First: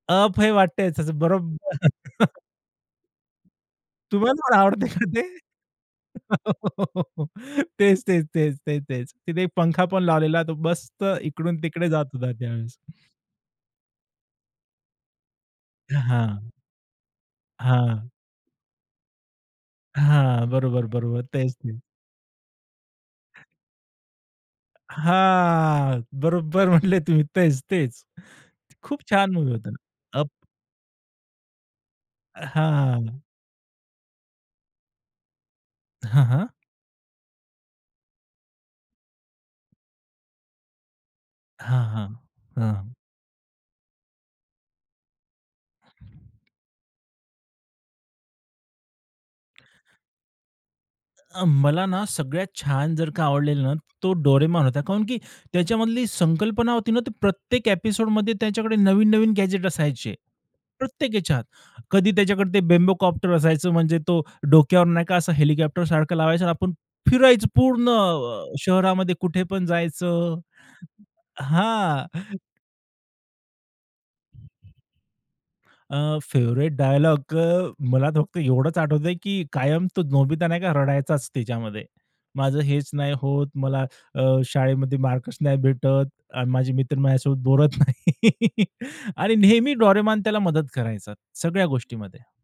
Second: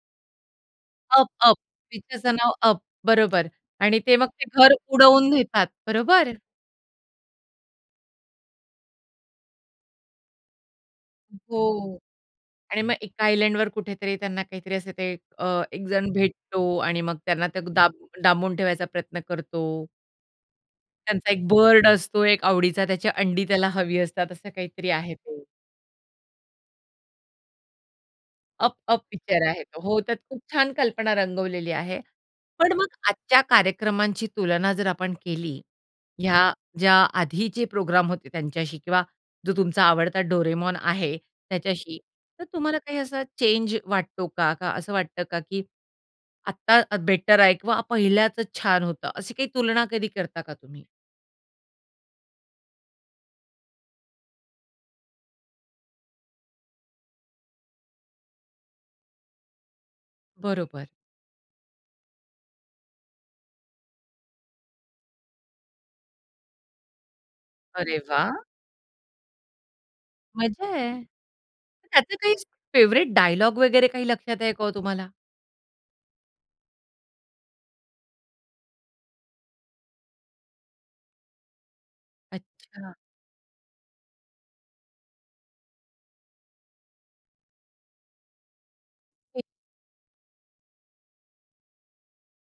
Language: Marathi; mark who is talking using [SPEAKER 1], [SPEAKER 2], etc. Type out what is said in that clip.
[SPEAKER 1] अप हे वाटतंय त्याचं.
[SPEAKER 2] अप, अप
[SPEAKER 1] बरोबर.
[SPEAKER 2] ती त्याचं नाव अप, बरोबर. आणि ते मग
[SPEAKER 1] तुम्हाला
[SPEAKER 2] ते
[SPEAKER 1] पण
[SPEAKER 2] घर
[SPEAKER 1] आवडते का ते?
[SPEAKER 2] उडवून नेतात, बरोबर?
[SPEAKER 1] तेच, तेच, तेच, तेच, तेच. तिथे एक पंखा पण लावलेला आहे. तो मस्त इकडून-तिकडे
[SPEAKER 2] हो.
[SPEAKER 1] जात होता त्यावेळेस.
[SPEAKER 2] आणि मग एका आयलँडवर कुठेतरी त्यांना काहीतरी असं ते अ, एक
[SPEAKER 1] हां,
[SPEAKER 2] जण
[SPEAKER 1] हां.
[SPEAKER 2] भेटतो आणि मग त्यांना ते डा
[SPEAKER 1] हां.
[SPEAKER 2] डांबून ठेवायचा प्रयत्न करतो.
[SPEAKER 1] हां, बरोबर, बरोबर.
[SPEAKER 2] त्यांचा एक
[SPEAKER 1] तेच ते.
[SPEAKER 2] बर्ड असतो, एक आवडीचा. त्याची अंडी त्याला हवी असतात, असं काहीतरी आहे ते.
[SPEAKER 1] हां, बरोबर म्हटले तुम्ही. तेच, तेच
[SPEAKER 2] अप,
[SPEAKER 1] खूप
[SPEAKER 2] अप
[SPEAKER 1] छान
[SPEAKER 2] पिक्चर
[SPEAKER 1] मूव्ही
[SPEAKER 2] आहे
[SPEAKER 1] होता ना,
[SPEAKER 2] तो. हो, त्यात
[SPEAKER 1] अप
[SPEAKER 2] खूप छान कल्पना रंगवलेली आहे.
[SPEAKER 1] अ,
[SPEAKER 2] पण मग
[SPEAKER 1] हां.
[SPEAKER 2] आजच्या कार्यक्रमांची तुलना जर आपण केली,
[SPEAKER 1] हां, हां.
[SPEAKER 2] ह्या ज्या आधीचे प्रोग्राम होते त्यांच्याशी किंवा जो तुमचा आवडता डोरेमॉन आहे
[SPEAKER 1] हां,
[SPEAKER 2] त्याच्याशी,
[SPEAKER 1] हां.
[SPEAKER 2] तर तुम्हाला
[SPEAKER 1] हां.
[SPEAKER 2] काही असा चेंज वाटतो का? का असं वाटतं का, की आत्ता बेटर आहे किंवा पहिल्याच छान होतं? अशी काही तुलना कधी करता का तुम्ही?
[SPEAKER 1] अ, मला ना, सगळ्यात छान जर का आवडलेलं ना, तो डोरेमॉन होता. कारण की त्याच्यामधली संकल्पना होती ना, ती प्रत्येक ॲपिसोडमध्ये त्याच्याकडे नवीन-नवीन गॅजेट असायचे
[SPEAKER 2] बरोबर.
[SPEAKER 1] प्रत्येक ह्याच्यात. कधी त्याच्याकडे ते बेम्बोकॉप्टर असायचं, म्हणजे तो डोक्यावर नाही का, असं हेलिकॉप्टरसारखं लावायचं आणि आपण फिरायचं पूर्ण
[SPEAKER 2] अरे वाह!
[SPEAKER 1] शहरामध्ये, कुठे पण जायचं.
[SPEAKER 2] मजा आहे.
[SPEAKER 1] हां.
[SPEAKER 2] त्याचं काही फेव्हरेट डायलॉग वगैरे काही लक्षात आहे का हो तुम्हाला?
[SPEAKER 1] अ, फेवरेट डायलॉग अ, मला फक्त एवढंच आठवतंय, की कायम तो नोबित नाही का, रडायचाच त्याच्यामध्ये. माझं हेच
[SPEAKER 2] अच्छा.
[SPEAKER 1] नाही होत. मला अ, शाळेमध्ये मार्कच नाही भेटत आणि माझे मित्र माझ्यासोबत बोलत नाही. आणि
[SPEAKER 2] हे
[SPEAKER 1] नेहमी डोरेमॉन त्याला मदत करायचा सगळ्या गोष्टींमध्ये.